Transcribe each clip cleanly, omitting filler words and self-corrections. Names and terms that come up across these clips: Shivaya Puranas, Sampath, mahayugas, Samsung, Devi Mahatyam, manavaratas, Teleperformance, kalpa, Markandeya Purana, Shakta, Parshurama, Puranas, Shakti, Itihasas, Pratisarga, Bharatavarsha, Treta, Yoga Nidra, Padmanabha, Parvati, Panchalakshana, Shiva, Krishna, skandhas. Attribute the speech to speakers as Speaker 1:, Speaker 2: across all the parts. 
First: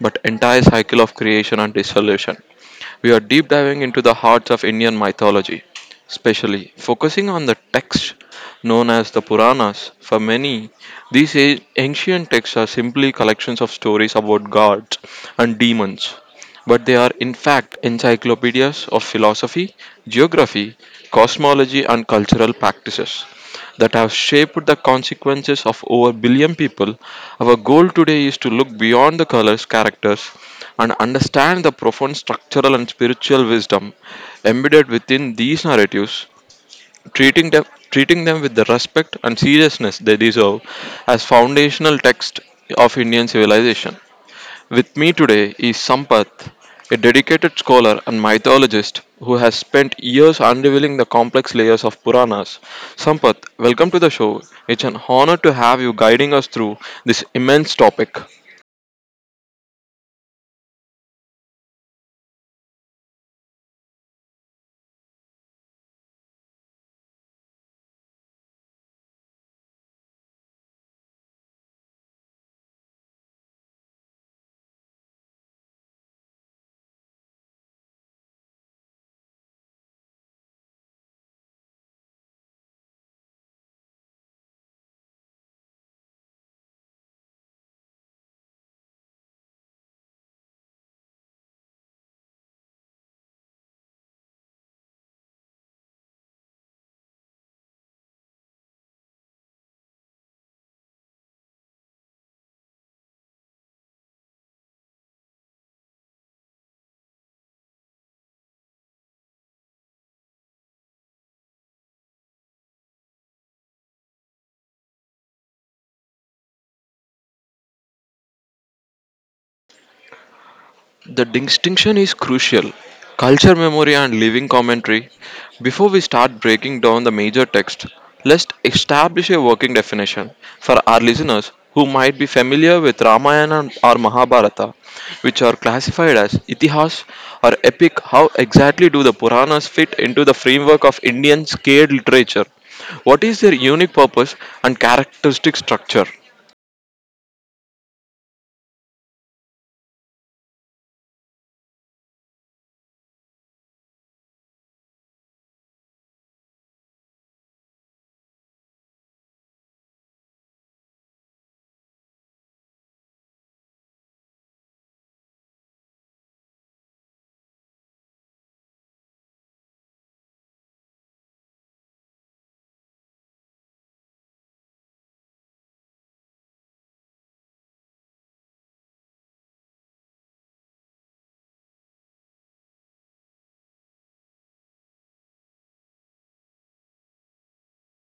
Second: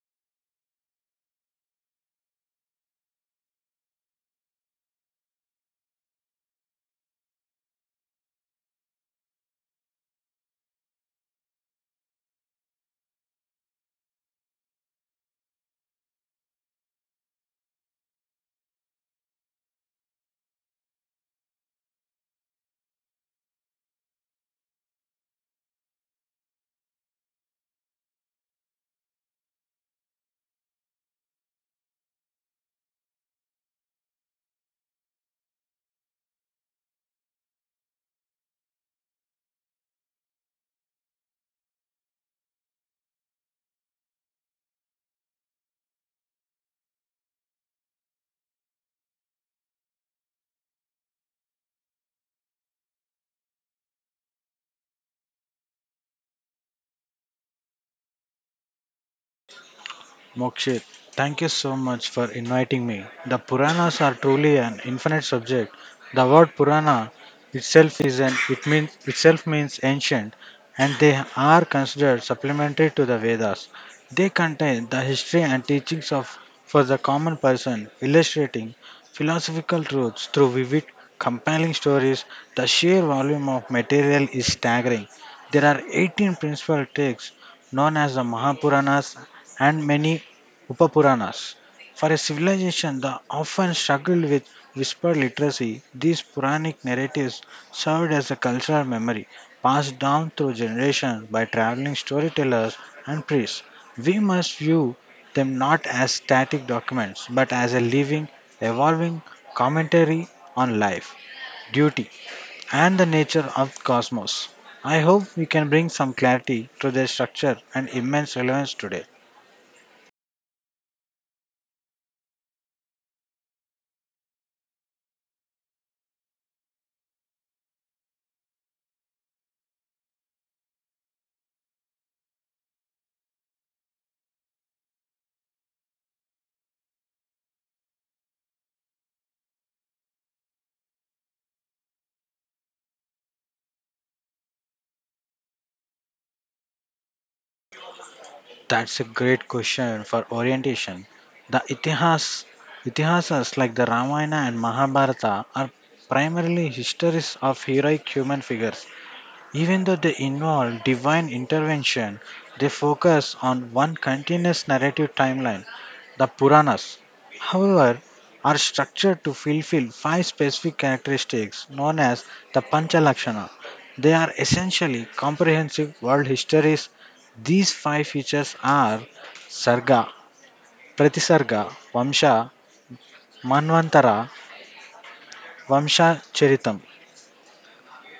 Speaker 1: but entire cycle of creation and dissolution. We are deep diving into the hearts of Indian mythology, especially focusing on the texts known as the Puranas. For many, these ancient texts are simply collections of stories about gods and demons, but they are in fact encyclopedias of philosophy, geography, cosmology, and cultural practices that have shaped the consequences of over a billion people. Our goal today is to look beyond the colors, characters, and understand the profound structural and spiritual wisdom embedded within these narratives, treating them, treating them with the respect and seriousness they deserve as foundational text of Indian civilization. With me today is Sampath, a dedicated scholar and mythologist who has spent years unraveling the complex layers of Puranas. Sampath, welcome to the show. It's an honor to have you guiding us through this immense topic.
Speaker 2: Mokshit, thank you so much for inviting me. The Puranas are truly an infinite subject. The word Purana itself is an it means itself means ancient, and they are considered supplementary to the Vedas. They contain the history and teachings of for the common person, illustrating philosophical truths through vivid, compelling stories. The sheer volume of material is staggering. There are 18 principal texts known as the Mahapuranas and many Upapuranas. For a civilization that often struggled with whispered literacy, these Puranic narratives served as a cultural memory passed down through generations by traveling storytellers and priests. We must view them not as static documents but as a living, evolving commentary on life, duty, and the nature of the cosmos. I hope we can bring some clarity to their structure and immense relevance today.
Speaker 1: The distinction is crucial. Culture memory and living commentary. Before we start breaking down the major text, let's establish a working definition for our listeners who might be familiar with Ramayana or Mahabharata, which are classified as itihas or epic. How exactly do the Puranas fit into the framework of Indian scaled literature? What is their unique purpose and characteristic structure?
Speaker 2: That's a great question for orientation. The Itihasas like the Ramayana and Mahabharata are primarily histories of heroic human figures. Even though they involve divine intervention, they focus on one continuous narrative timeline. The Puranas, however, are structured to fulfill five specific characteristics known as the Panchalakshana. They are essentially comprehensive world histories. These five features are Sarga, Pratisarga, Vamsha, Manvantara, Vamsha Charitam.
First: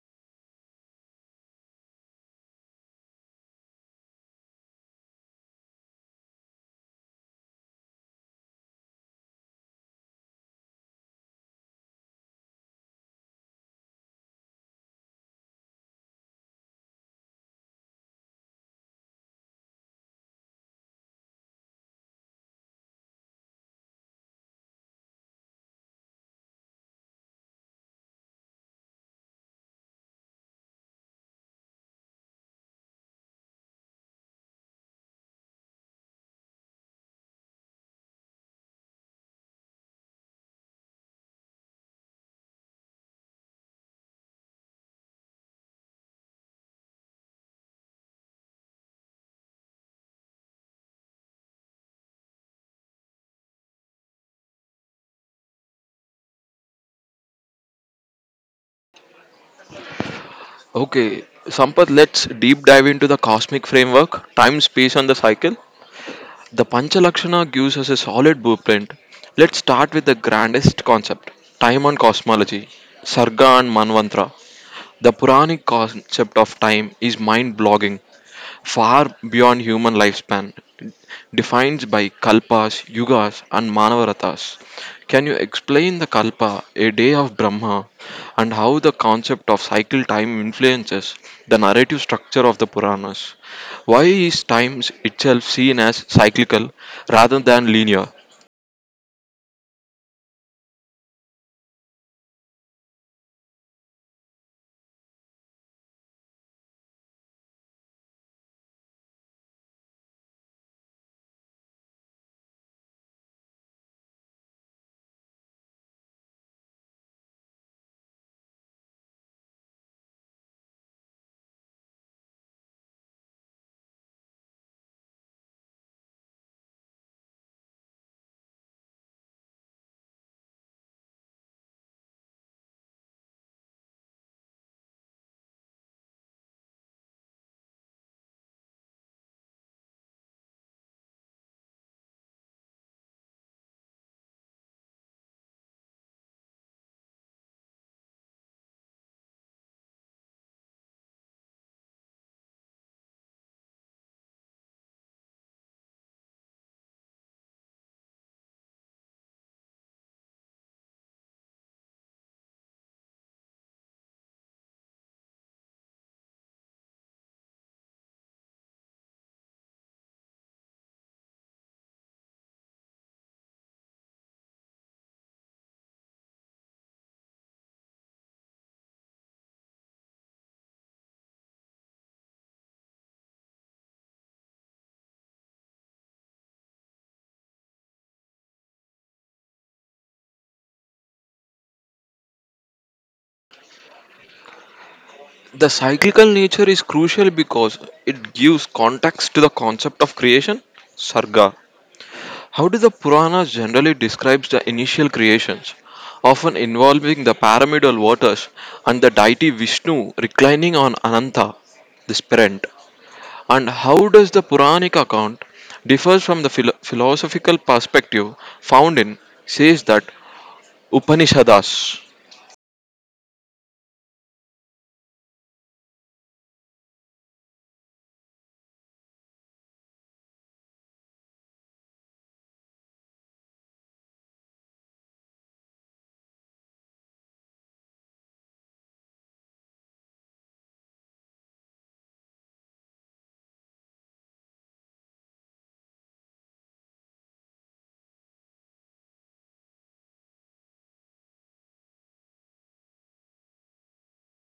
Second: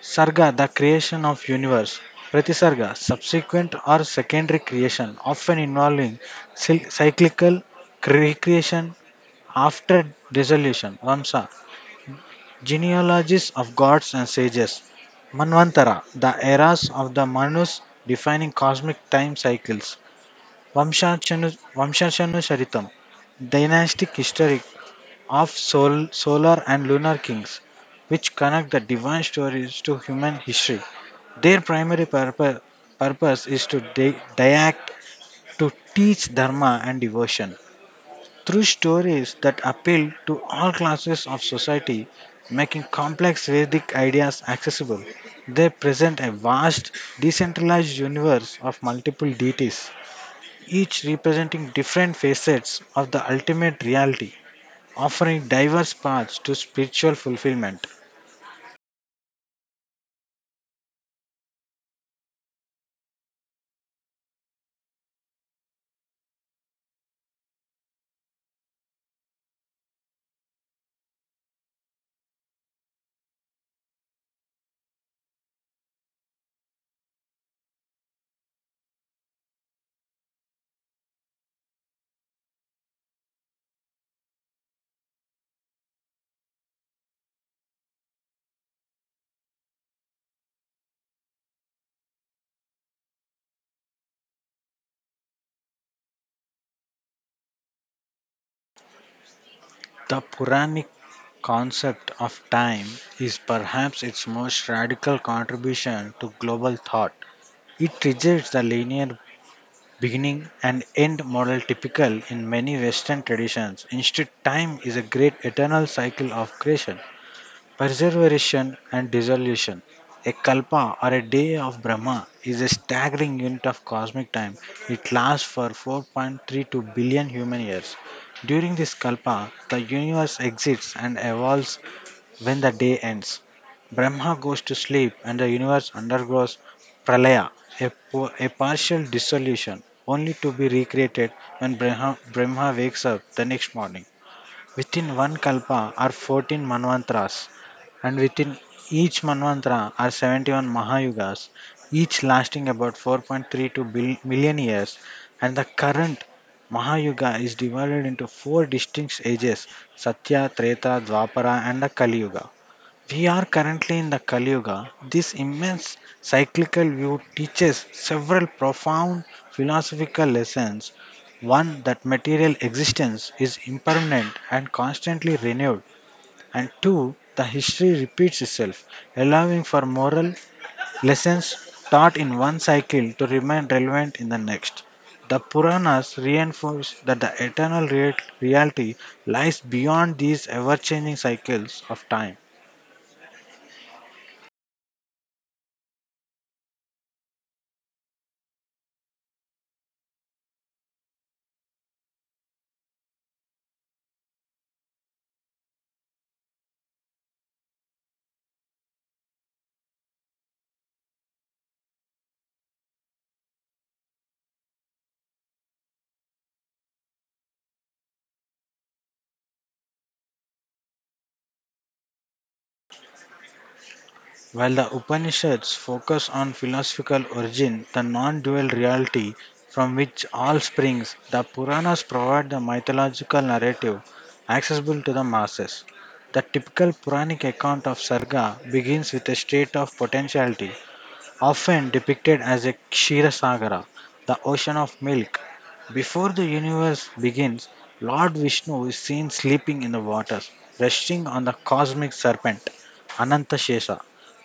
Speaker 2: Sarga, the creation of universe. Pratisarga, subsequent or secondary creation, often involving cyclical recreation after dissolution. Vamsa, genealogies of gods and sages. Manvantara, the eras of the Manus defining cosmic time cycles. Vamshachanu Sharitam, dynastic history of solar and lunar kings, which connect the divine stories to human history. Their primary purpose is to teach dharma and devotion through stories that appeal to all classes of society, making complex Vedic ideas accessible. They present a vast, decentralized universe of multiple deities, each representing different facets of the ultimate reality, offering diverse paths to spiritual fulfillment.
Speaker 1: Okay, Sampath, let's deep dive into the cosmic framework, time, space, and the cycle. The Panchalakshana gives us a solid blueprint. Let's start with the grandest concept time and cosmology, Sarga and Manvantra. The Puranic concept of time is mind blogging far beyond human lifespan, defined by kalpas, yugas, and manavaratas. Can you explain the kalpa, a day of Brahma, and how the concept of cycle time influences the narrative structure of the Puranas? Why is time itself seen as cyclical rather than linear?
Speaker 2: The Puranic concept of time is perhaps its most radical contribution to global thought. It rejects the linear beginning and end model typical in many Western traditions. Instead, time is a great eternal cycle of creation, preservation and dissolution. A kalpa, or a day of Brahma, is a staggering unit of cosmic time. It lasts for 4.32 billion human years. During this kalpa, the universe exists and evolves. When the day ends, Brahma goes to sleep and the universe undergoes pralaya, a partial dissolution, only to be recreated when Brahma wakes up the next morning. Within one kalpa are 14 manvantras, and within each manvantra are 71 mahayugas, each lasting about 4.32 million years. And the current mahayuga is divided into four distinct ages: Satya, Treta, Dwapara, and the Kali Yuga. We are currently in the Kali Yuga. This immense cyclical view teaches several profound philosophical lessons. One, that material existence is impermanent and constantly renewed, and two, the history repeats itself, allowing for moral lessons taught in one cycle to remain relevant in the next. The Puranas reinforce that the eternal reality lies beyond these ever changing cycles of time.
Speaker 1: The cyclical nature is crucial because it gives context to the concept of creation, sarga. How do the Puranas generally describe the initial creations, often involving the pyramidal waters and the deity Vishnu reclining on Ananta, the parent? And how does the Puranic account differs from the philosophical perspective found in says that Upanishadas?
Speaker 2: While the Upanishads focus on philosophical origin, the non dual reality from which all springs, the Puranas provide the mythological narrative accessible to the masses. The typical Puranic account of Sarga begins with a state of potentiality, often depicted as a Kshisagara, the ocean of milk. Before the universe begins, Lord Vishnu is seen sleeping in the water, resting on the cosmic serpent, Anantashesha.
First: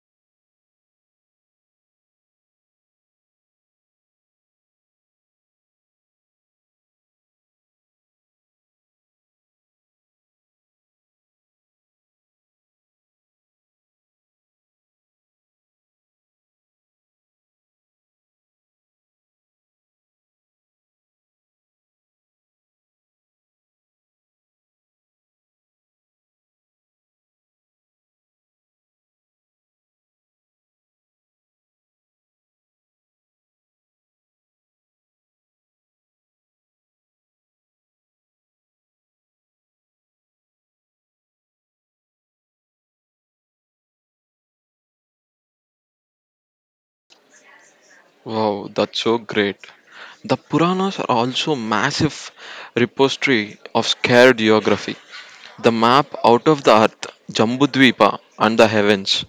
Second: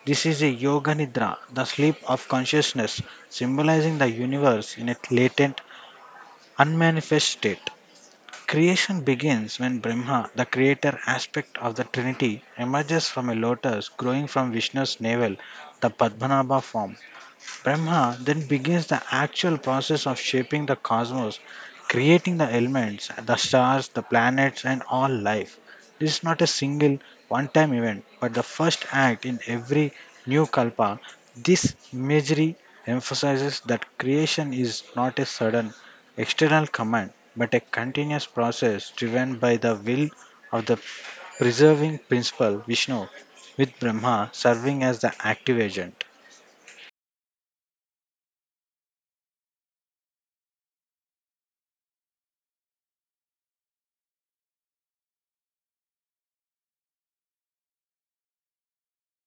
Speaker 2: This is a Yoga Nidra, the sleep of consciousness, symbolizing the universe in its latent, unmanifest state. Creation begins when Brahma, the creator aspect of the Trinity, emerges from a lotus growing from Vishnu's navel, the Padmanabha form. Brahma then begins the actual process of shaping the cosmos, creating the elements, the stars, the planets, and all life. This is not a single one time event, but the first act in every new kalpa. This imagery emphasizes that creation is not a sudden external command, but a continuous process driven by the will of the preserving principle Vishnu, with Brahma serving as the active agent.
Speaker 1: Wow, that's so great. The Puranas are also massive repository of scared geography. The map out of the earth, Jambudvipa and the heavens.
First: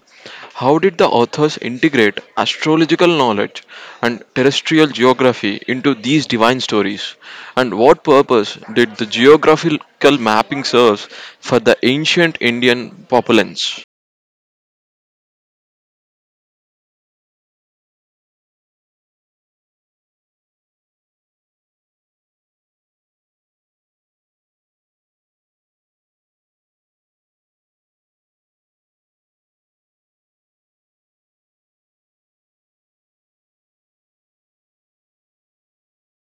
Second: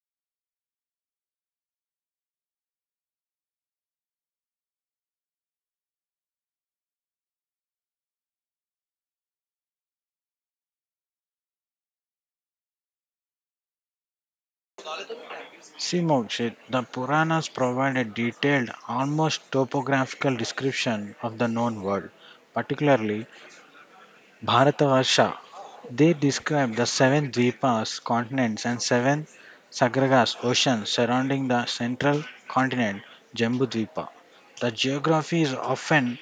Speaker 1: How did the authors integrate astrological knowledge and terrestrial geography into these divine stories? And what purpose did the geographical mapping serve for the ancient Indian populace?
Speaker 2: She noted the Puranas provide a detailed, almost topographical description of the known world, particularly Bharatavarsha. They describe the seven dvipas, continents, and seven sagragas, oceans surrounding the central continent, Jambudvipa. The geography is often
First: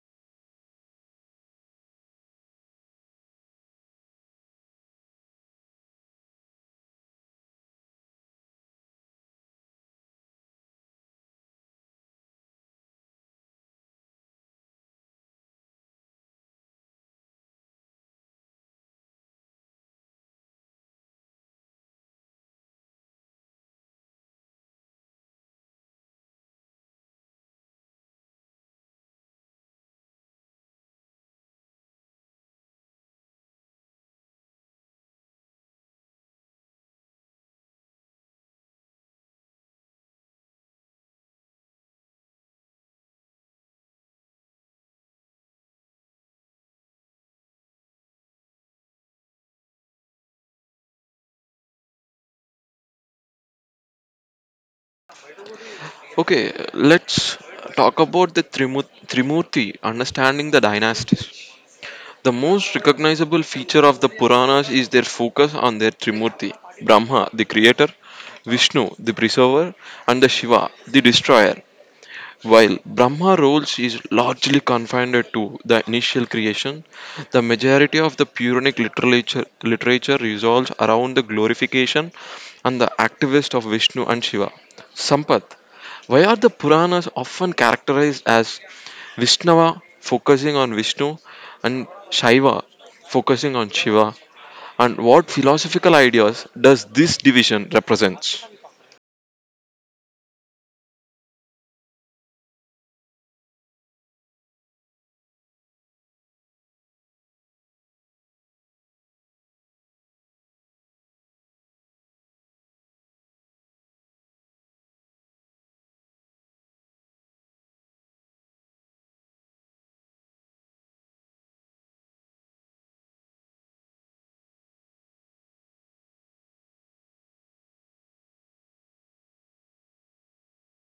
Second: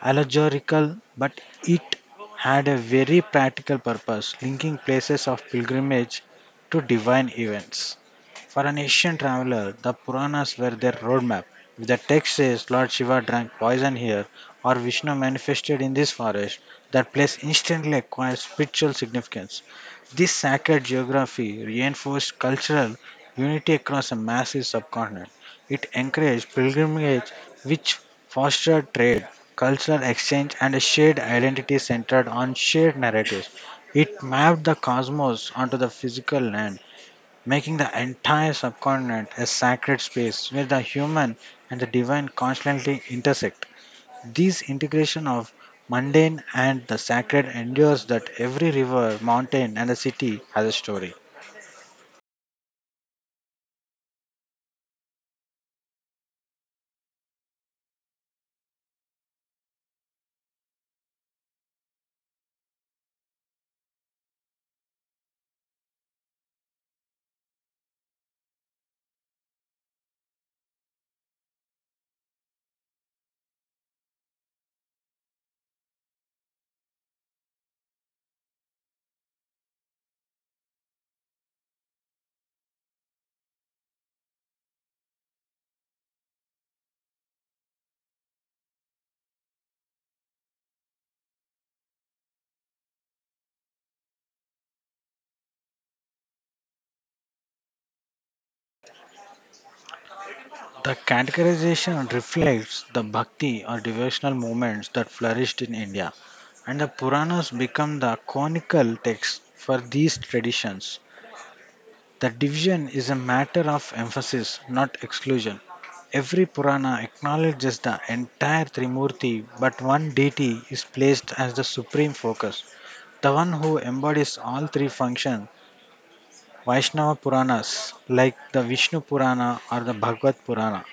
Speaker 2: allegorical, but it had a very practical purpose, linking places of pilgrimage to divine events. For an Asian traveler, the Puranas were their roadmap. If the text says Lord Shiva drank poison here or Vishnu manifested in this forest, that place instantly acquires spiritual significance. This sacred geography reinforced cultural unity across a massive subcontinent. It encouraged pilgrimage, which fostered trade, cultural exchange, and a shared identity centered on shared narratives. It mapped the cosmos onto the physical land, making the entire subcontinent a sacred space where the human and the divine constantly intersect. This integration of mundane and the sacred endures that every river, mountain, and the city has a story.
Speaker 1: Okay, let's talk about the Trimurti, understanding the dynasties. The most recognizable feature of the Puranas is their focus on their Trimurti Brahma, the creator, Vishnu, the preserver, and the Shiva, the destroyer. While Brahma roles is largely confined to the initial creation, the majority of the Puranic literature revolves around the glorification and the activist of Vishnu and Shiva. Sampath, why are the Puranas often characterized as Vishnava focusing on Vishnu and Shiva focusing on Shiva? And what philosophical ideas does this division represents?
Speaker 2: The categorization reflects the bhakti or devotional movements that flourished in India, and the Puranas become the conical texts for these traditions. The division is a matter of emphasis, not exclusion. Every Purana acknowledges the entire Trimurti, but one deity is placed as the supreme focus, the one who embodies all three functions. Vaishnava Puranas, like the Vishnu Purana or the Bhagavad Purana,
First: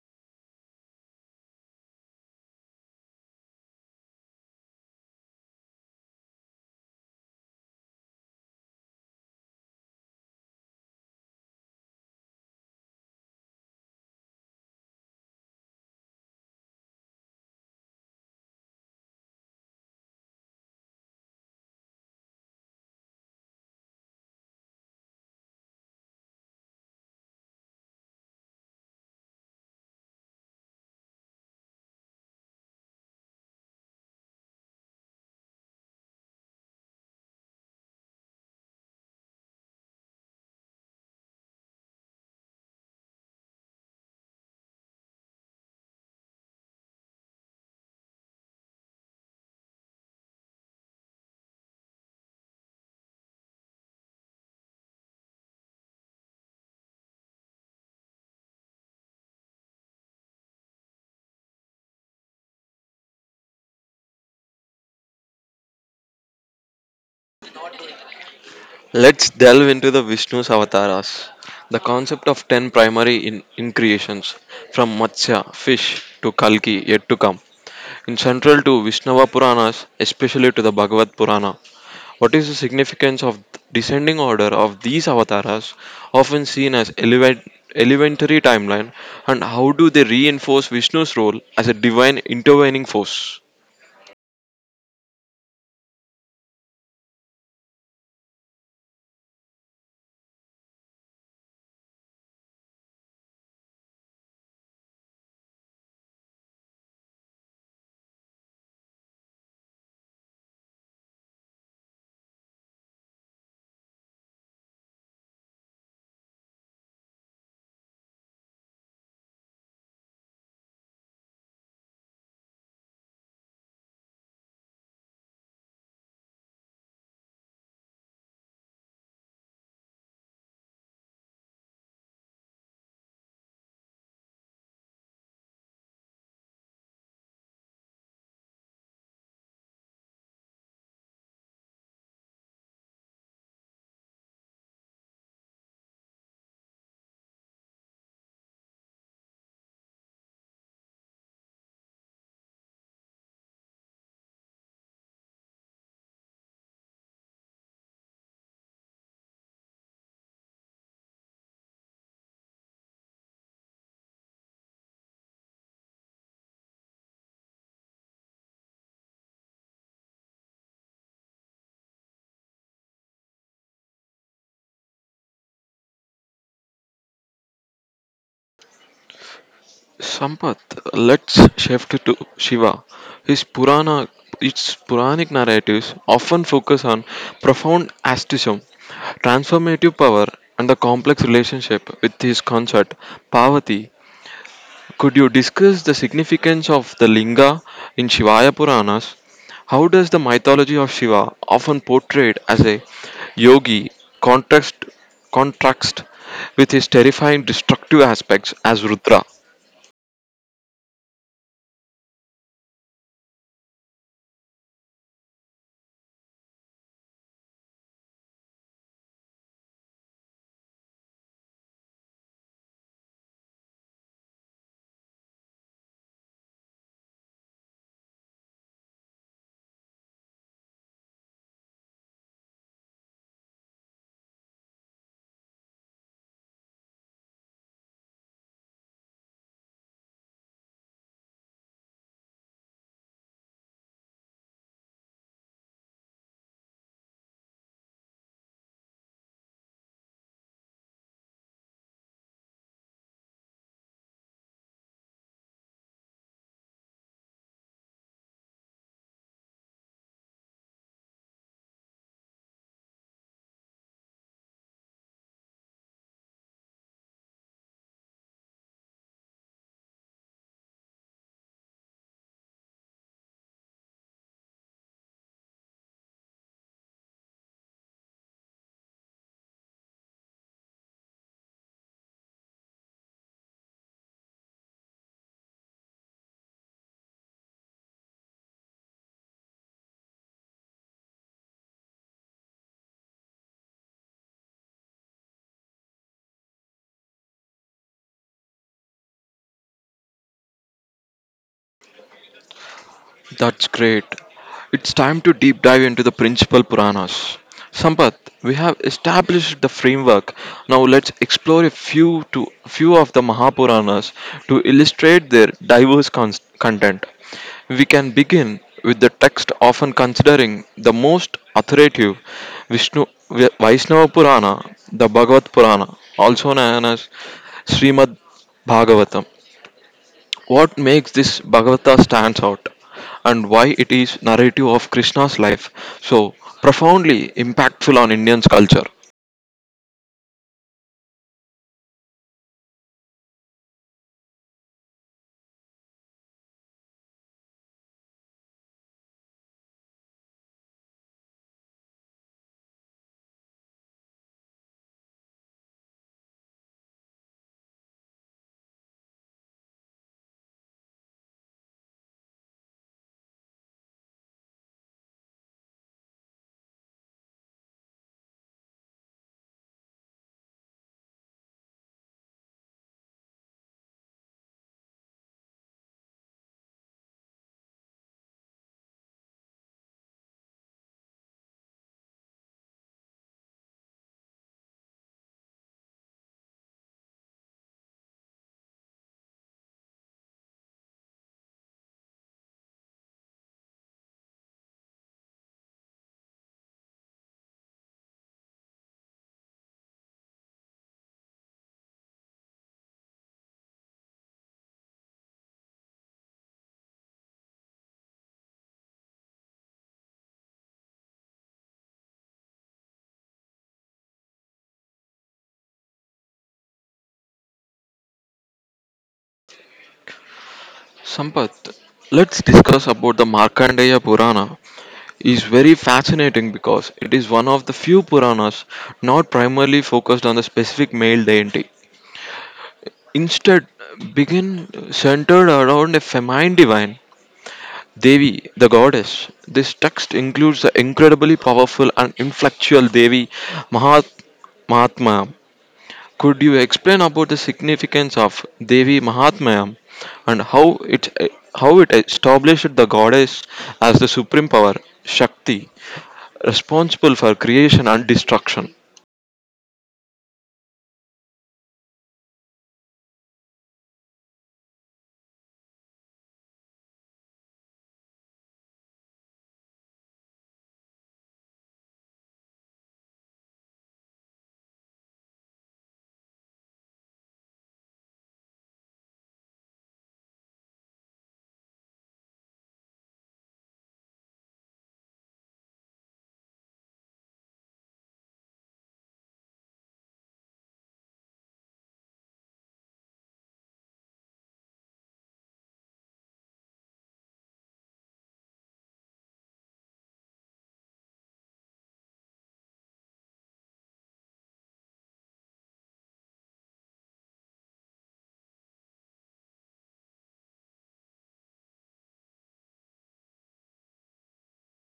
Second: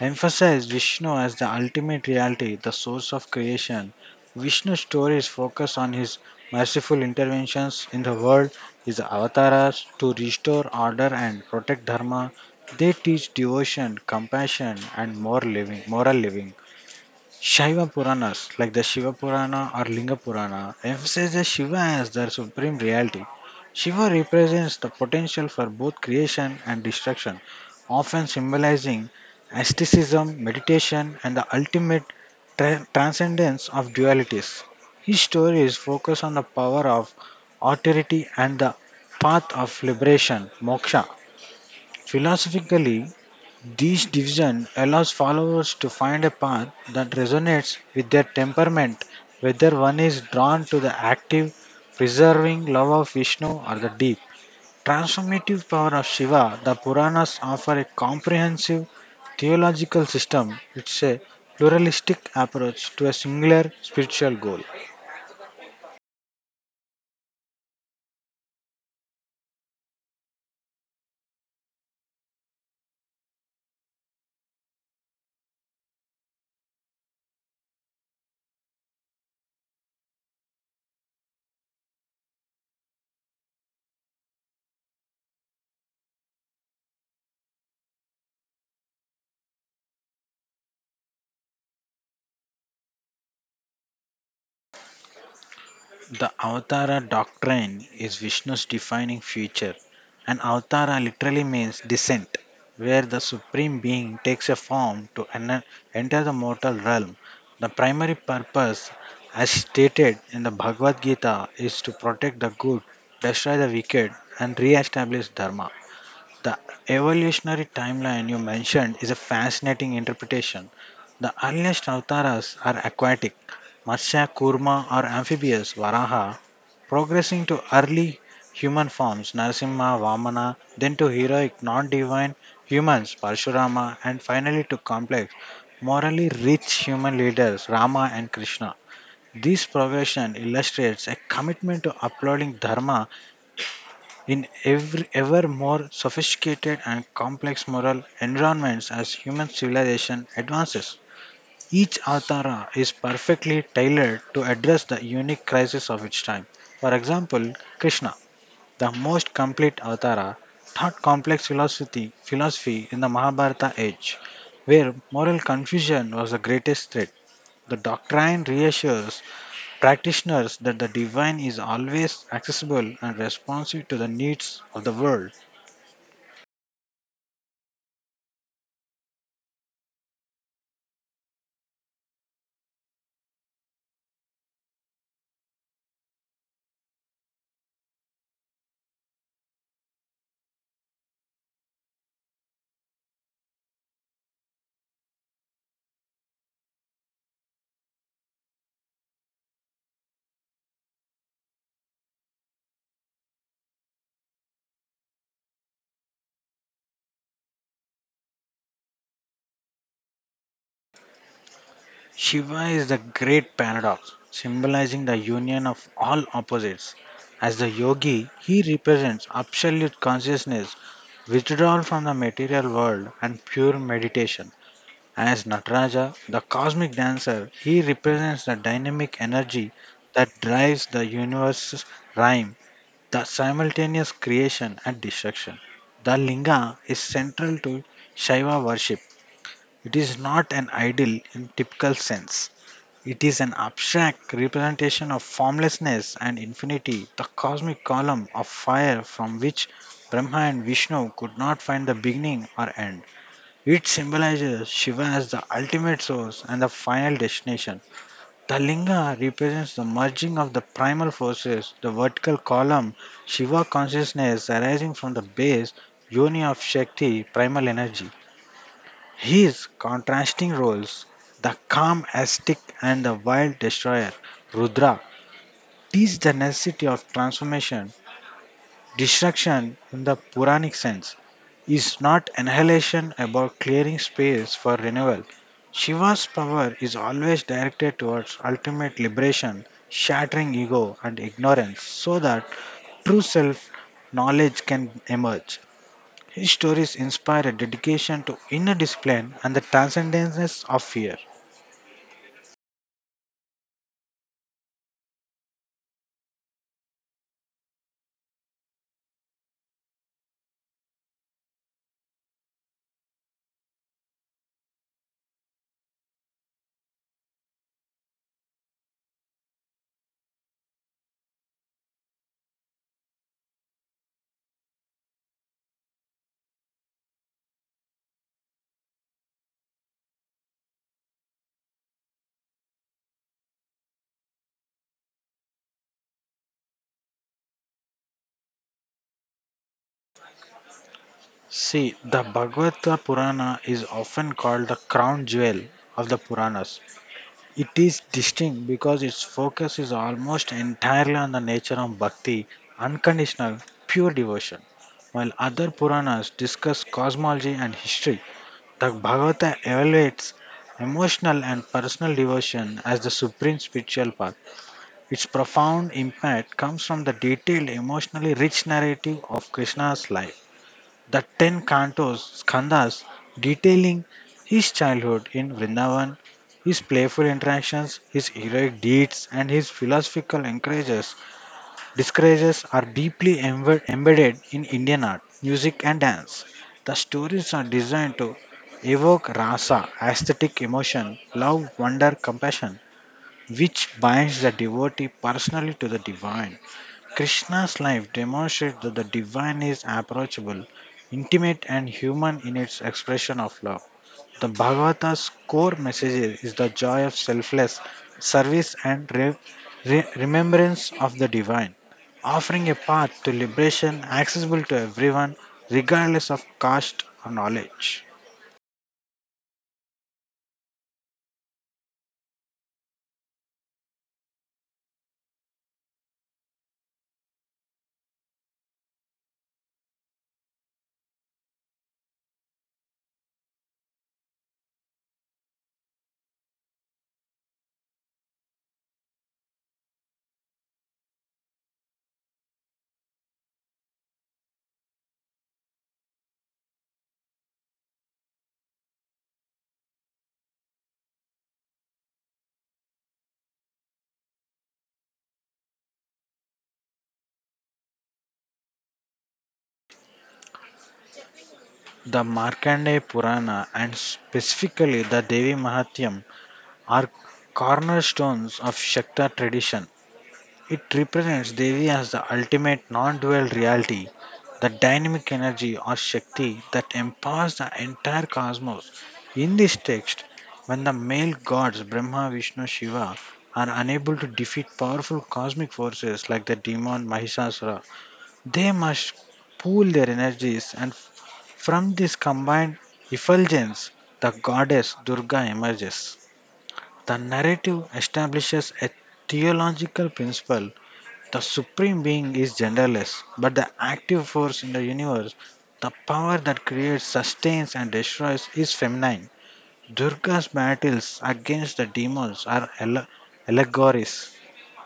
Speaker 2: emphasize Vishnu as the ultimate reality, the source of creation. Vishnu's stories focus on his merciful interventions in the world, his avatars to restore order and protect dharma. They teach devotion, compassion, and more living, moral living. Shiva Puranas, like the Shiva Purana or Linga Purana, emphasizes Shiva as the supreme reality. Shiva represents the potential for both creation and destruction, often symbolizing asceticism, meditation, and the ultimate transcendence of dualities. His stories focus on the power of authority and the path of liberation, moksha. Philosophically, this division allows followers to find a path that resonates with their temperament, whether one is drawn to the active, preserving love of Vishnu or the deep, transformative power of Shiva. The Puranas offer a comprehensive theological system. It's a pluralistic approach to a singular spiritual goal.
Speaker 1: Let's delve into the Vishnu's avatars, the concept of 10 primary in, increations, from Matsya, fish, to Kalki, yet to come. In central to Vishnava Puranas, especially to the Bhagavad Purana, what is the significance of descending order of these avataras, often seen as elementary timeline, and how do they reinforce Vishnu's role as a divine intervening force?
Speaker 2: The Avatara doctrine is Vishnu's defining feature. An Avatara literally means descent, where the Supreme Being takes a form to enter the mortal realm. The primary purpose, as stated in the Bhagavad Gita, is to protect the good, destroy the wicked, and re establish Dharma. The evolutionary timeline you mentioned is a fascinating interpretation. The earliest avataras are aquatic, Matsya, Kurma, or amphibious, Varaha, progressing to early human forms, Narasimha, Vamana, then to heroic, non divine humans, Parshurama, and finally to complex, morally rich human leaders, Rama and Krishna. This progression illustrates a commitment to uploading dharma in every, ever more sophisticated and complex moral environments as human civilization advances. Each avtara is perfectly tailored to address the unique crisis of its time. For example, Krishna, the most complete avtara, taught complex philosophy in the Mahabharata age, where moral confusion was the greatest threat. The doctrine reassures practitioners that the divine is always accessible and responsive to the needs of the world.
Speaker 1: Sampath, let's shift to Shiva. His Purana, its Puranic narratives often focus on profound asceticism, transformative power, and the complex relationship with his consort Parvati. Could you discuss the significance of the Linga in Shivaya Puranas? How does the mythology of Shiva, often portrayed as a yogi, contrast contrast with his terrifying destructive aspects as Rudra?
Speaker 2: Shiva is the great paradox, symbolizing the union of all opposites. As the yogi, he represents absolute consciousness, withdrawal from the material world, and pure meditation. As Nataraja, the cosmic dancer, he represents the dynamic energy that drives the universe's rhyme, the simultaneous creation and destruction. The linga is central to Shaiva worship. It is not an idol in typical sense. It is an abstract representation of formlessness and infinity, the cosmic column of fire from which Brahma and Vishnu could not find the beginning or end. It symbolizes Shiva as the ultimate source and the final destination. The linga represents the merging of the primal forces, the vertical column, Shiva consciousness arising from the base, yoni of Shakti, primal energy. His contrasting roles, the calm ascetic and the wild destroyer, Rudra, teach the necessity of transformation. Destruction, in the Puranic sense, is not annihilation about clearing space for renewal. Shiva's power is always directed towards ultimate liberation, shattering ego and ignorance so that true self knowledge can emerge. His stories inspire a dedication to inner discipline and the transcendence of fear.
Speaker 1: That's great. It's time to deep dive into the principal Puranas. Sampath, we have established the framework. Now let's explore a few to few of the Mahapuranas to illustrate their diverse content. We can begin with the text often considering the most authoritative Vaishnava Purana, the Bhagavat Purana, also known as Srimad Bhagavatam. What makes this Bhagavata stands out and why it is narrative of Krishna's life so profoundly impactful on Indian's culture.
Speaker 2: See, the Bhagavata Purana is often called the crown jewel of the Puranas. It is distinct because its focus is almost entirely on the nature of bhakti, unconditional, pure devotion. While other Puranas discuss cosmology and history, the Bhagavata elevates emotional and personal devotion as the supreme spiritual path. Its profound impact comes from the detailed, emotionally rich narrative of Krishna's life, the ten cantos, skandhas, detailing his childhood in Vrindavan, his playful interactions, his heroic deeds, and his philosophical discourages are deeply embedded in Indian art, music, and dance. The stories are designed to evoke rasa, aesthetic emotion, love, wonder, compassion, which binds the devotee personally to the divine. Krishna's life demonstrates that the divine is approachable, intimate, and human in its expression of love. The Bhagavata's core message is the joy of selfless service and remembrance of the divine, offering a path to liberation accessible to everyone, regardless of caste or knowledge.
Speaker 1: Sampath, let's discuss about the Markandeya Purana is very fascinating because it is one of the few Puranas not primarily focused on the specific male deity. Instead, begin centered around a feminine divine Devi, the goddess. This text includes the incredibly powerful and influential Devi Mahat- Mahatmyam. Could you explain about the significance of Devi Mahatmyam and how it established the goddess as the supreme power, Shakti, responsible for creation and destruction?
Speaker 2: The Markandeya Purana and specifically the Devi Mahatyam are cornerstones of Shakta tradition. It represents Devi as the ultimate non dual reality, the dynamic energy or Shakti that empowers the entire cosmos. In this text, when the male gods Brahma, Vishnu, Shiva are unable to defeat powerful cosmic forces like the demon Mahisasura, they must pool their energies, and from this combined effulgence, the goddess Durga emerges. The narrative establishes a theological principle: the Supreme Being is genderless, but the active force in the universe, the power that creates, sustains, and destroys, is feminine. Durga's battles against the demons are allegories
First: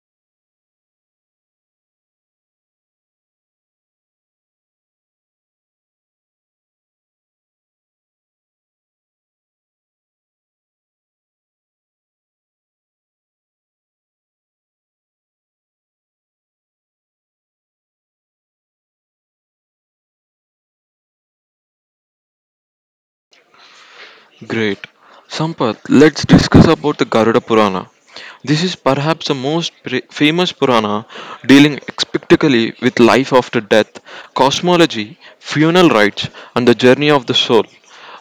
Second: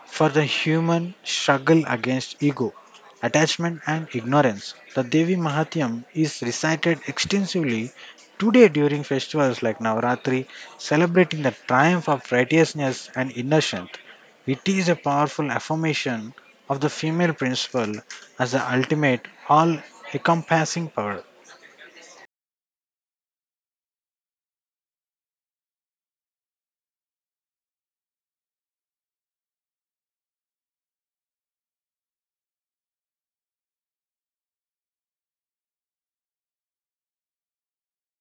Speaker 2: for the human struggle against ego, attachment, and ignorance. The Devi Mahatyam is recited extensively today during festivals like Navaratri, celebrating the triumph of righteousness and inner strength. It is a powerful affirmation of the female principle as the ultimate, all encompassing power.
Speaker 1: Great. Sampath, let's discuss about the Garuda Purana. This is perhaps the most famous Purana dealing expectically with life after death, cosmology, funeral rites, and the journey of the soul.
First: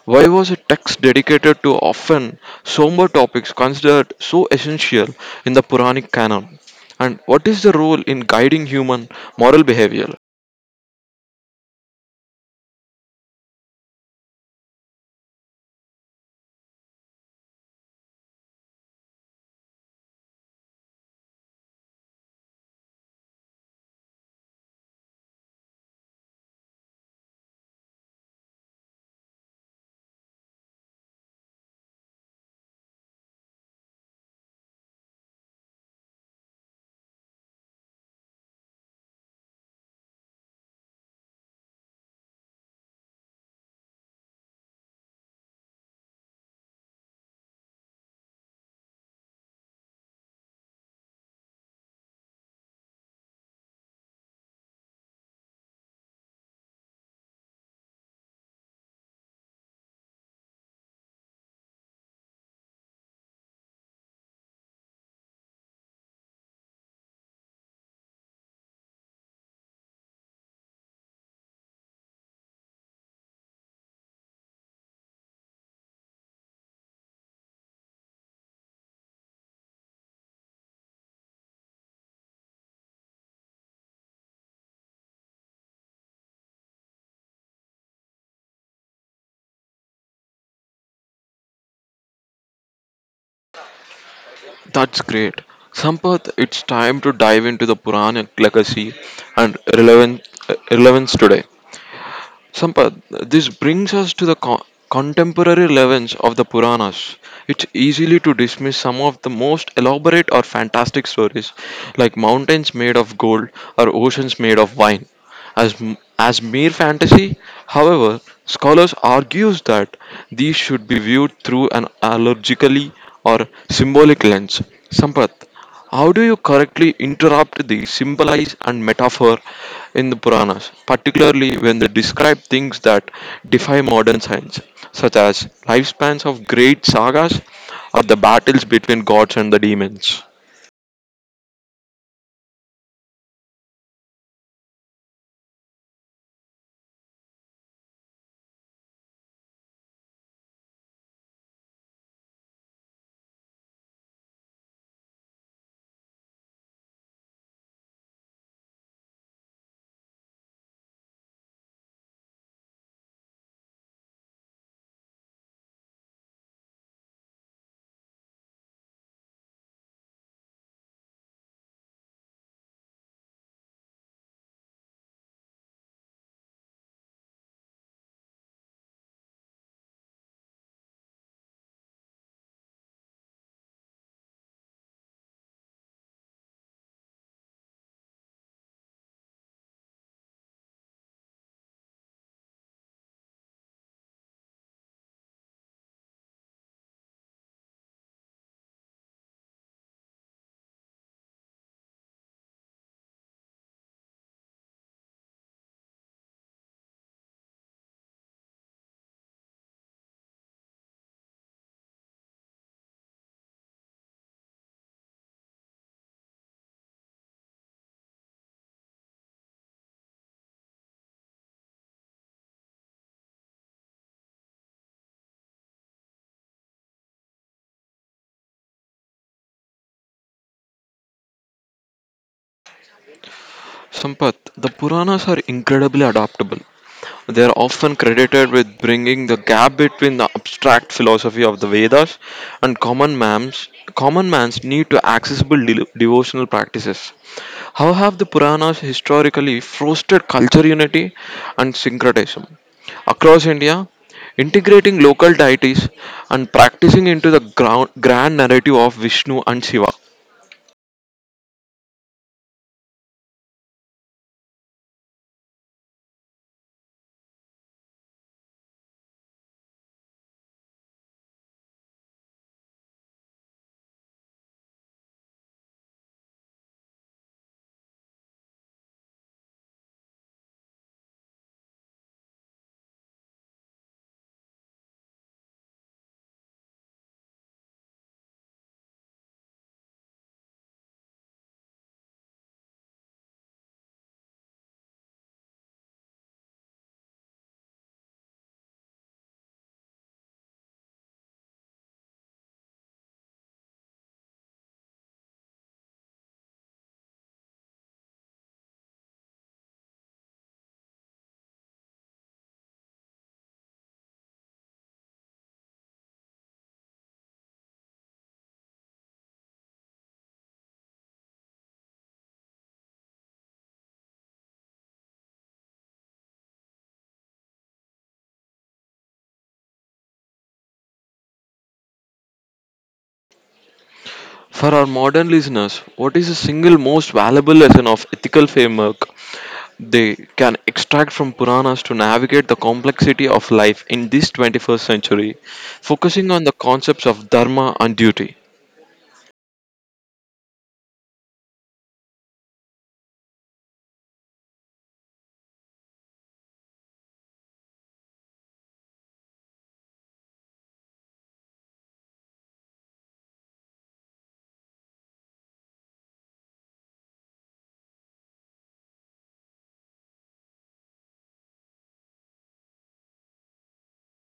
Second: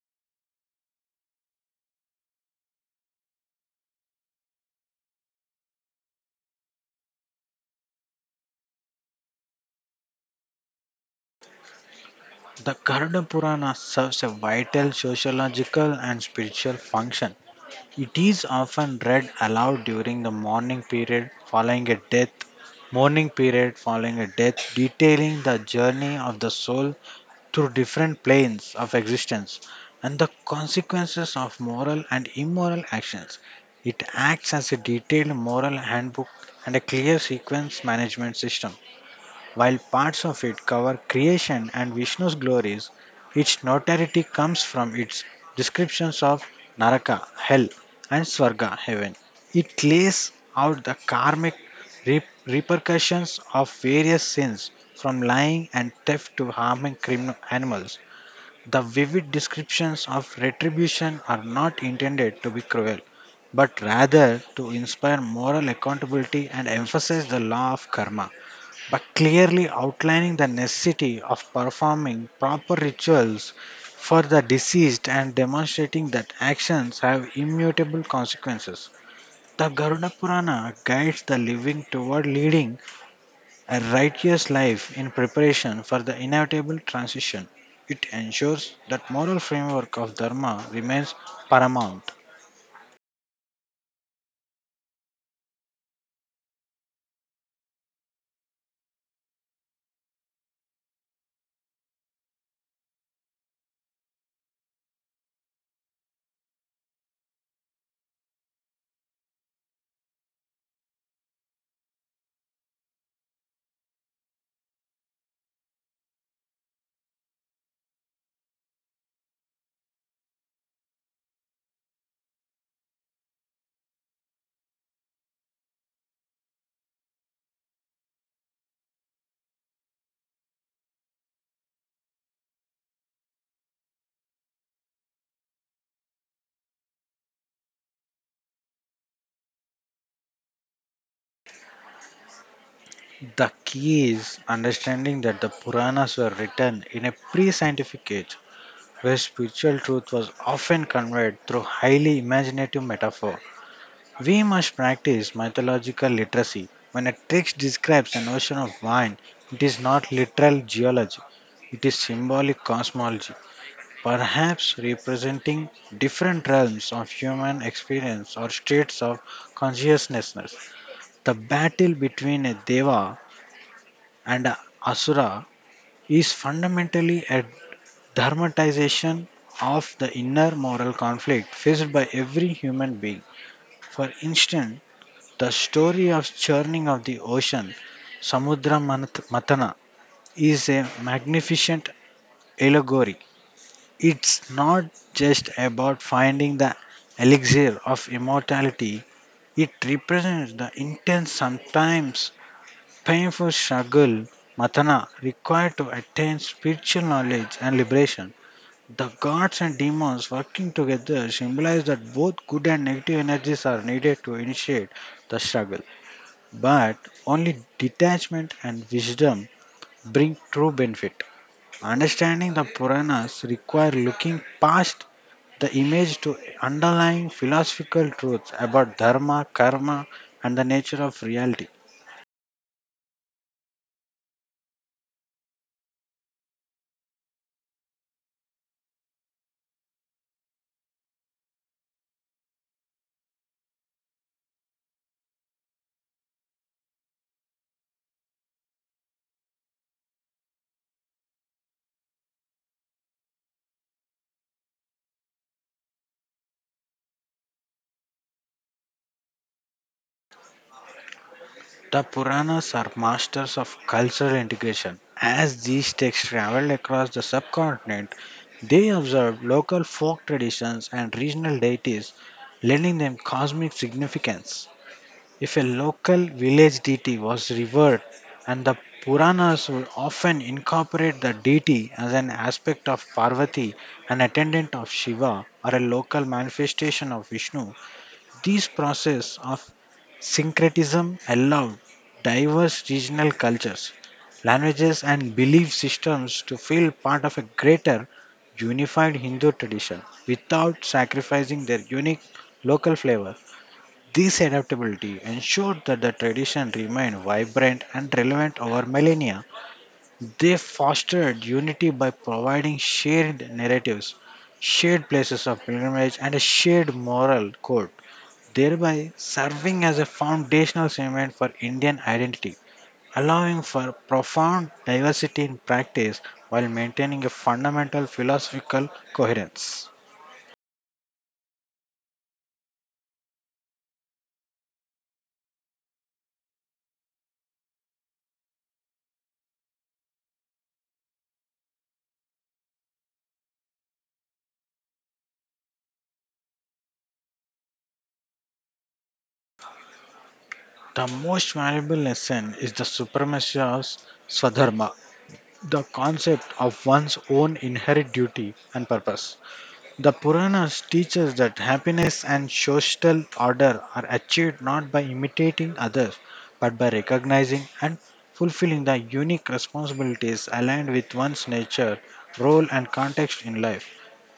Speaker 1: Why was a text dedicated to often somber topics considered so essential in the Puranic canon? And what is the role in guiding human moral behavior?
Speaker 2: The Garuda Purana serves a vital sociological and spiritual function. It is often read aloud during the mourning period following a death, detailing the journey of the soul through different planes of existence and the consequences of moral and immoral actions. It acts as a detailed moral handbook and a clear sequence management system. While parts of it cover creation and Vishnu's glories, its notoriety comes from its descriptions of Naraka, hell, and Swarga, heaven. It lays out the karmic repercussions of various sins, from lying and theft to harming criminal animals. The vivid descriptions of retribution are not intended to be cruel, but rather to inspire moral accountability and emphasize the law of karma by clearly outlining the necessity of performing proper rituals for the deceased and demonstrating that actions have immutable consequences. The Garuda Purana guides the living toward leading a righteous life in preparation for the inevitable transition. It ensures that moral framework of dharma remains paramount.
Speaker 1: That's great. Sampath, it's time to dive into the Puranic legacy and relevance today. Sampath, this brings us to the contemporary relevance of the Puranas. It's easily to dismiss some of the most elaborate or fantastic stories, like mountains made of gold or oceans made of wine, as mere fantasy. However, scholars argues that these should be viewed through an allegorically or symbolic lens. Sampath, how do you correctly interrupt the symbolize and metaphor in the Puranas, particularly when they describe things that defy modern science, such as lifespans of great sagas or the battles between gods and the demons?
Speaker 2: The key is understanding that the Puranas were written in a pre-scientific age where spiritual truth was often conveyed through highly imaginative metaphor. We must practice mythological literacy. When a text describes an ocean of wine, it is not literal geology, it is symbolic cosmology, perhaps representing different realms of human experience or states of consciousness. The battle between a deva and a asura is fundamentally a dramatization of the inner moral conflict faced by every human being. For instance, the story of churning of the ocean, Mathana, is a magnificent allegory. It's not just about finding the elixir of immortality, it represents the intense, sometimes painful struggle Mathana required to attain spiritual knowledge and liberation. The gods and demons working together symbolize that both good and negative energies are needed to initiate the struggle, but only detachment and wisdom bring true benefit. Understanding the Puranas require looking past the image to underlying philosophical truths about dharma, karma, and the nature of reality.
Speaker 1: Sampath, the Puranas are incredibly adaptable. They are often credited with bringing the gap between the abstract philosophy of the Vedas and common man's need to accessible devotional practices. How have the Puranas historically fostered culture unity and syncretism? Across India, integrating local deities and practicing into the grand narrative of Vishnu and Shiva.
Speaker 2: The Puranas are masters of cultural integration. As these texts traveled across the subcontinent, they observed local folk traditions and regional deities, lending them cosmic significance. If a local village deity was revered, and the Puranas would often incorporate the deity as an aspect of Parvati, an attendant of Shiva, or a local manifestation of Vishnu, this process of syncretism allowed diverse regional cultures, languages, and belief systems to feel part of a greater unified Hindu tradition without sacrificing their unique local flavor. This adaptability ensured that the tradition remained vibrant and relevant over millennia. They fostered unity by providing shared narratives, shared places of pilgrimage, and a shared moral code, thereby serving as a foundational cement for Indian identity, allowing for profound diversity in practice while maintaining a fundamental philosophical coherence.
Speaker 1: For our modern listeners, what is the single most valuable lesson of ethical framework they can extract from Puranas to navigate the complexity of life in this 21st century, focusing on the concepts of dharma and duty?
Speaker 2: The most valuable lesson is the supremacy of Swadharma, the concept of one's own inherent duty and purpose. The Puranas teach us that happiness and social order are achieved not by imitating others, but by recognizing and fulfilling the unique responsibilities aligned with one's nature, role, and context in life.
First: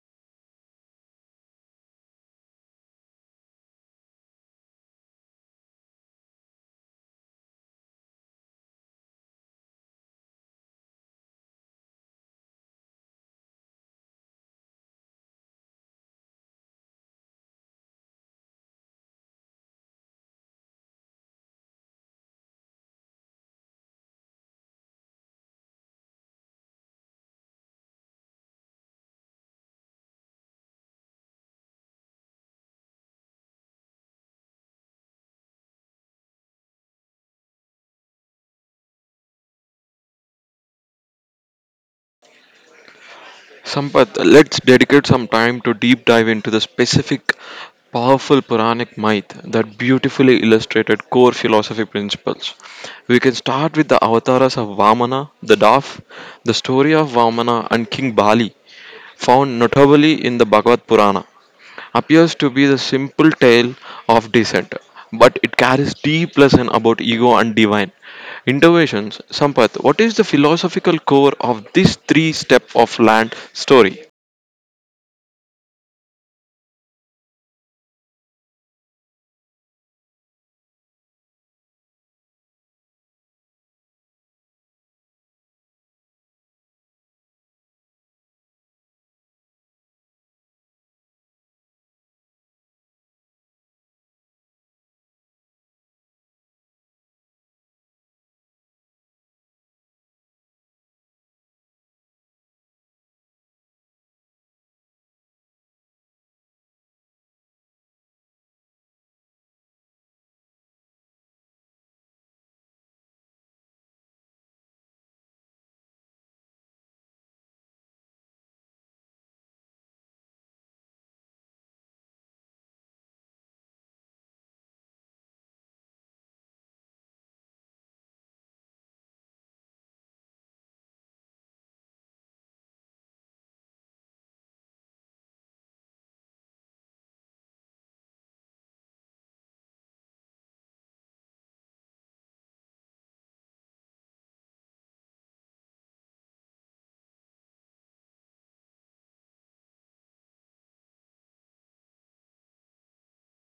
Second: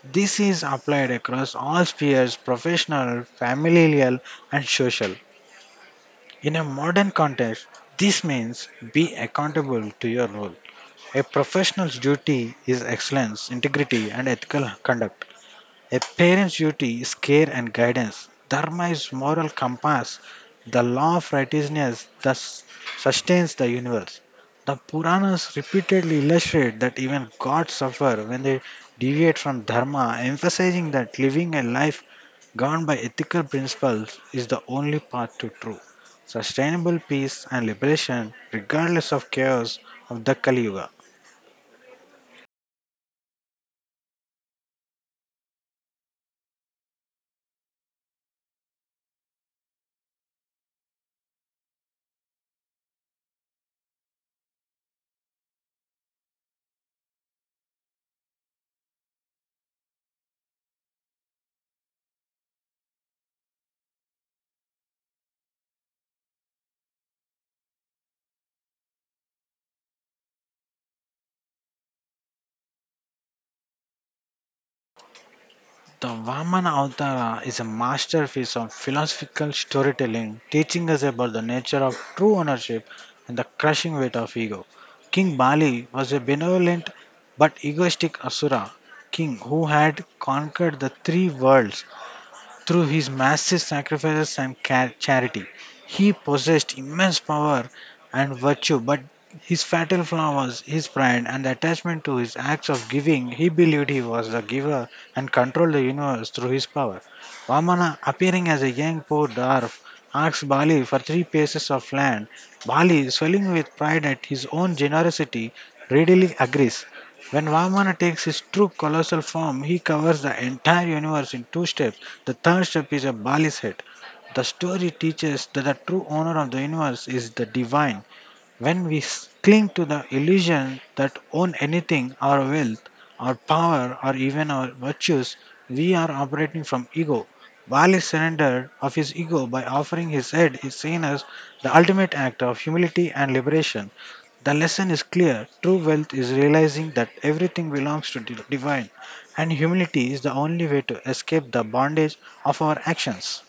Speaker 2: This is applied across all spheres: professional, familial, and social. In a modern context, this means be accountable to your role. A professional's duty is excellence, integrity, and ethical conduct. A parent's duty is care and guidance. Dharma is moral compass. The law of righteousness thus sustains the universe. The Puranas repeatedly illustrate that even gods suffer when they deviate from dharma, emphasizing that living a life governed by ethical principles is the only path to true, sustainable peace and liberation, regardless of chaos of the Kali Yuga.
Speaker 1: Sampath, let's dedicate some time to deep dive into the specific powerful Puranic myth that beautifully illustrated core philosophy principles. We can start with the avatars of Vamana, the dwarf, the story of Vamana and King Bali, found notably in the Bhagavad Purana appears to be the simple tale of descent, but it carries deep lesson about ego and divine. Interventions, Sampath, what is the philosophical core of this three step of land story?
Speaker 2: The Vamana Avatara is a masterpiece of philosophical storytelling, teaching us about the nature of true ownership and the crushing weight of ego. King Bali was a benevolent but egoistic Asura king who had conquered the three worlds through his massive sacrifices and charity, he possessed immense power and virtue, but his fatal flaw was his pride and attachment to his acts of giving. He believed he was the giver and controlled the universe through his power. Vamana, appearing as a young poor dwarf, asks Bali for three pieces of land. Bali, swelling with pride at his own generosity, readily agrees. When Vamana takes his true colossal form, he covers the entire universe in two steps. The third step is a Bali's head. The story teaches that the true owner of the universe is the divine. When we cling to the illusion that own anything, our wealth, our power, or even our virtues, we are operating from ego. Bali surrendered of his ego by offering his head is seen as the ultimate act of humility and liberation. The lesson is clear. True wealth is realizing that everything belongs to the divine, and humility is the only way to escape the bondage of our actions.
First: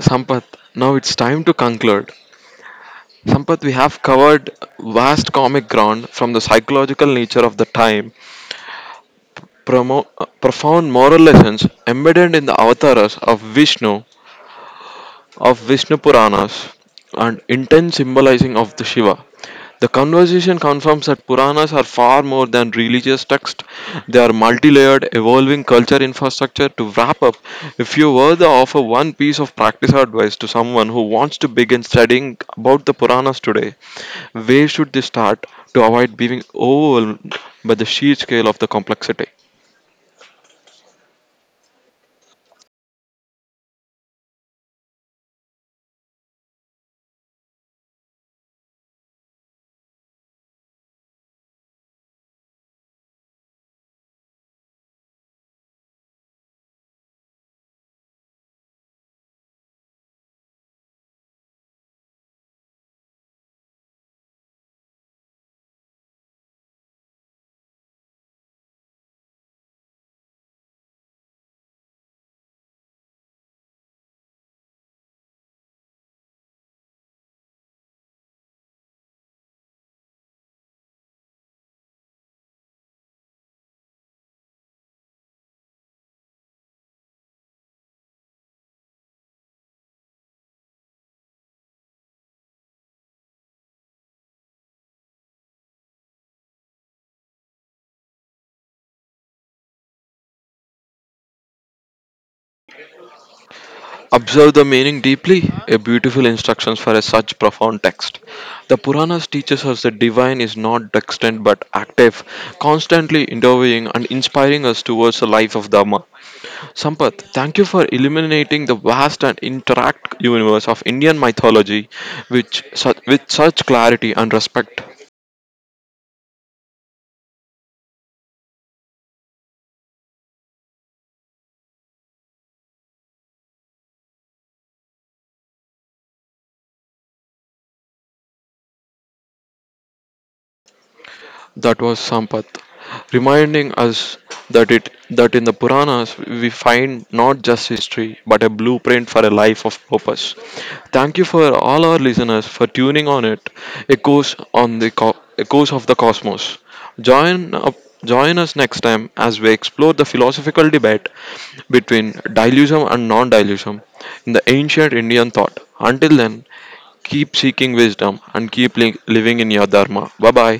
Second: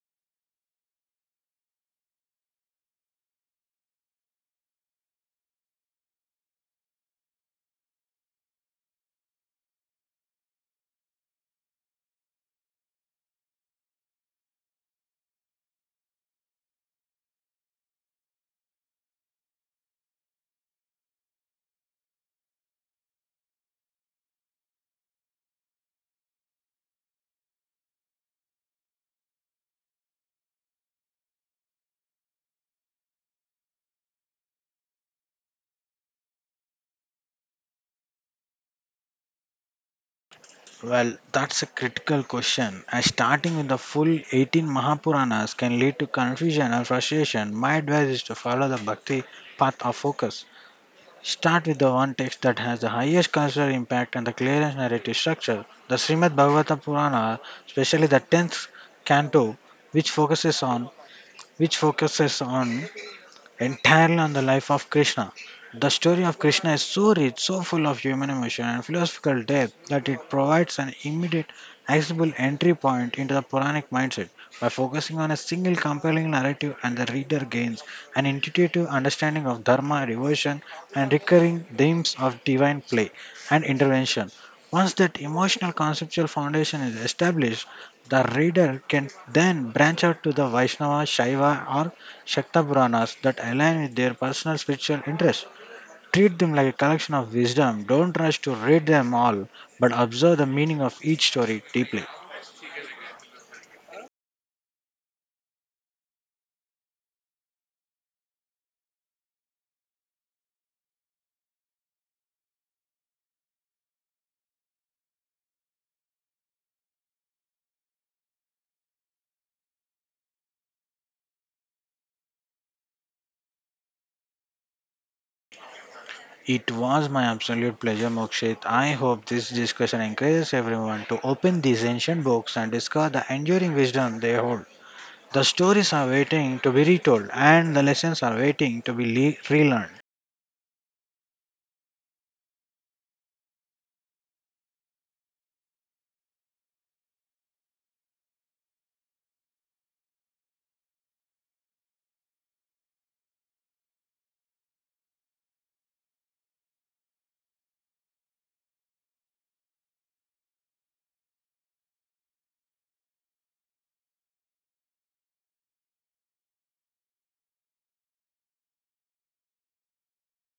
Speaker 1: Sampath, now it's time to conclude. Sampath, we have covered vast comic ground from the psychological nature of the time, profound moral lessons embedded in the avatars of Vishnu Puranas, and intense symbolizing of the Shiva. The conversation confirms that Puranas are far more than religious texts. They are multi-layered, evolving culture infrastructure. To wrap up, if you were to offer one piece of practice or advice to someone who wants to begin studying about the Puranas today, where should they start to avoid being overwhelmed by the sheer scale of the complexity?
Speaker 2: Well, that's a critical question. As starting with the full 18 Mahapuranas can lead to confusion and frustration, my advice is to follow the bhakti path of focus. Start with the one text that has the highest cultural impact and the clearest narrative structure. The Srimad Bhagavata Purana, especially the 10th canto, which focuses on which focuses on entirely on the life of Krishna. The story of Krishna is so rich, so full of human emotion and philosophical depth that it provides an immediate, accessible entry point into the Puranic mindset. By focusing on a single compelling narrative, and the reader gains an intuitive understanding of dharma, devotion, and recurring themes of divine play and intervention. Once that emotional conceptual foundation is established, the reader can then branch out to the Vaishnava, Shaiva, or Shakta Puranas that align with their personal spiritual interests. Treat them like a collection of wisdom. Don't rush to read them all, but observe the meaning of each story deeply.
Speaker 1: Observe the meaning deeply, a beautiful instructions for a such profound text. The Puranas teaches us that divine is not distant but active, constantly interviewing and inspiring us towards a life of Dharma. Sampath, thank you for illuminating the vast and interact universe of Indian mythology which, with such clarity and respect.
Speaker 2: It was my absolute pleasure, Mokshit. I hope this discussion encourages everyone to open these ancient books and discover the enduring wisdom they hold. The stories are waiting to be retold, and the lessons are waiting to be relearned.
Speaker 1: That was Sampath, reminding us that it that in the Puranas we find not just history but a blueprint for a life of purpose. Thank you for all our listeners for tuning on it. Echoes on the echoes of the cosmos. Join up. Join us next time as we explore the philosophical debate between dilution and non-dilution in the ancient Indian thought. Until then, keep seeking wisdom and keep living in your dharma. Bye bye.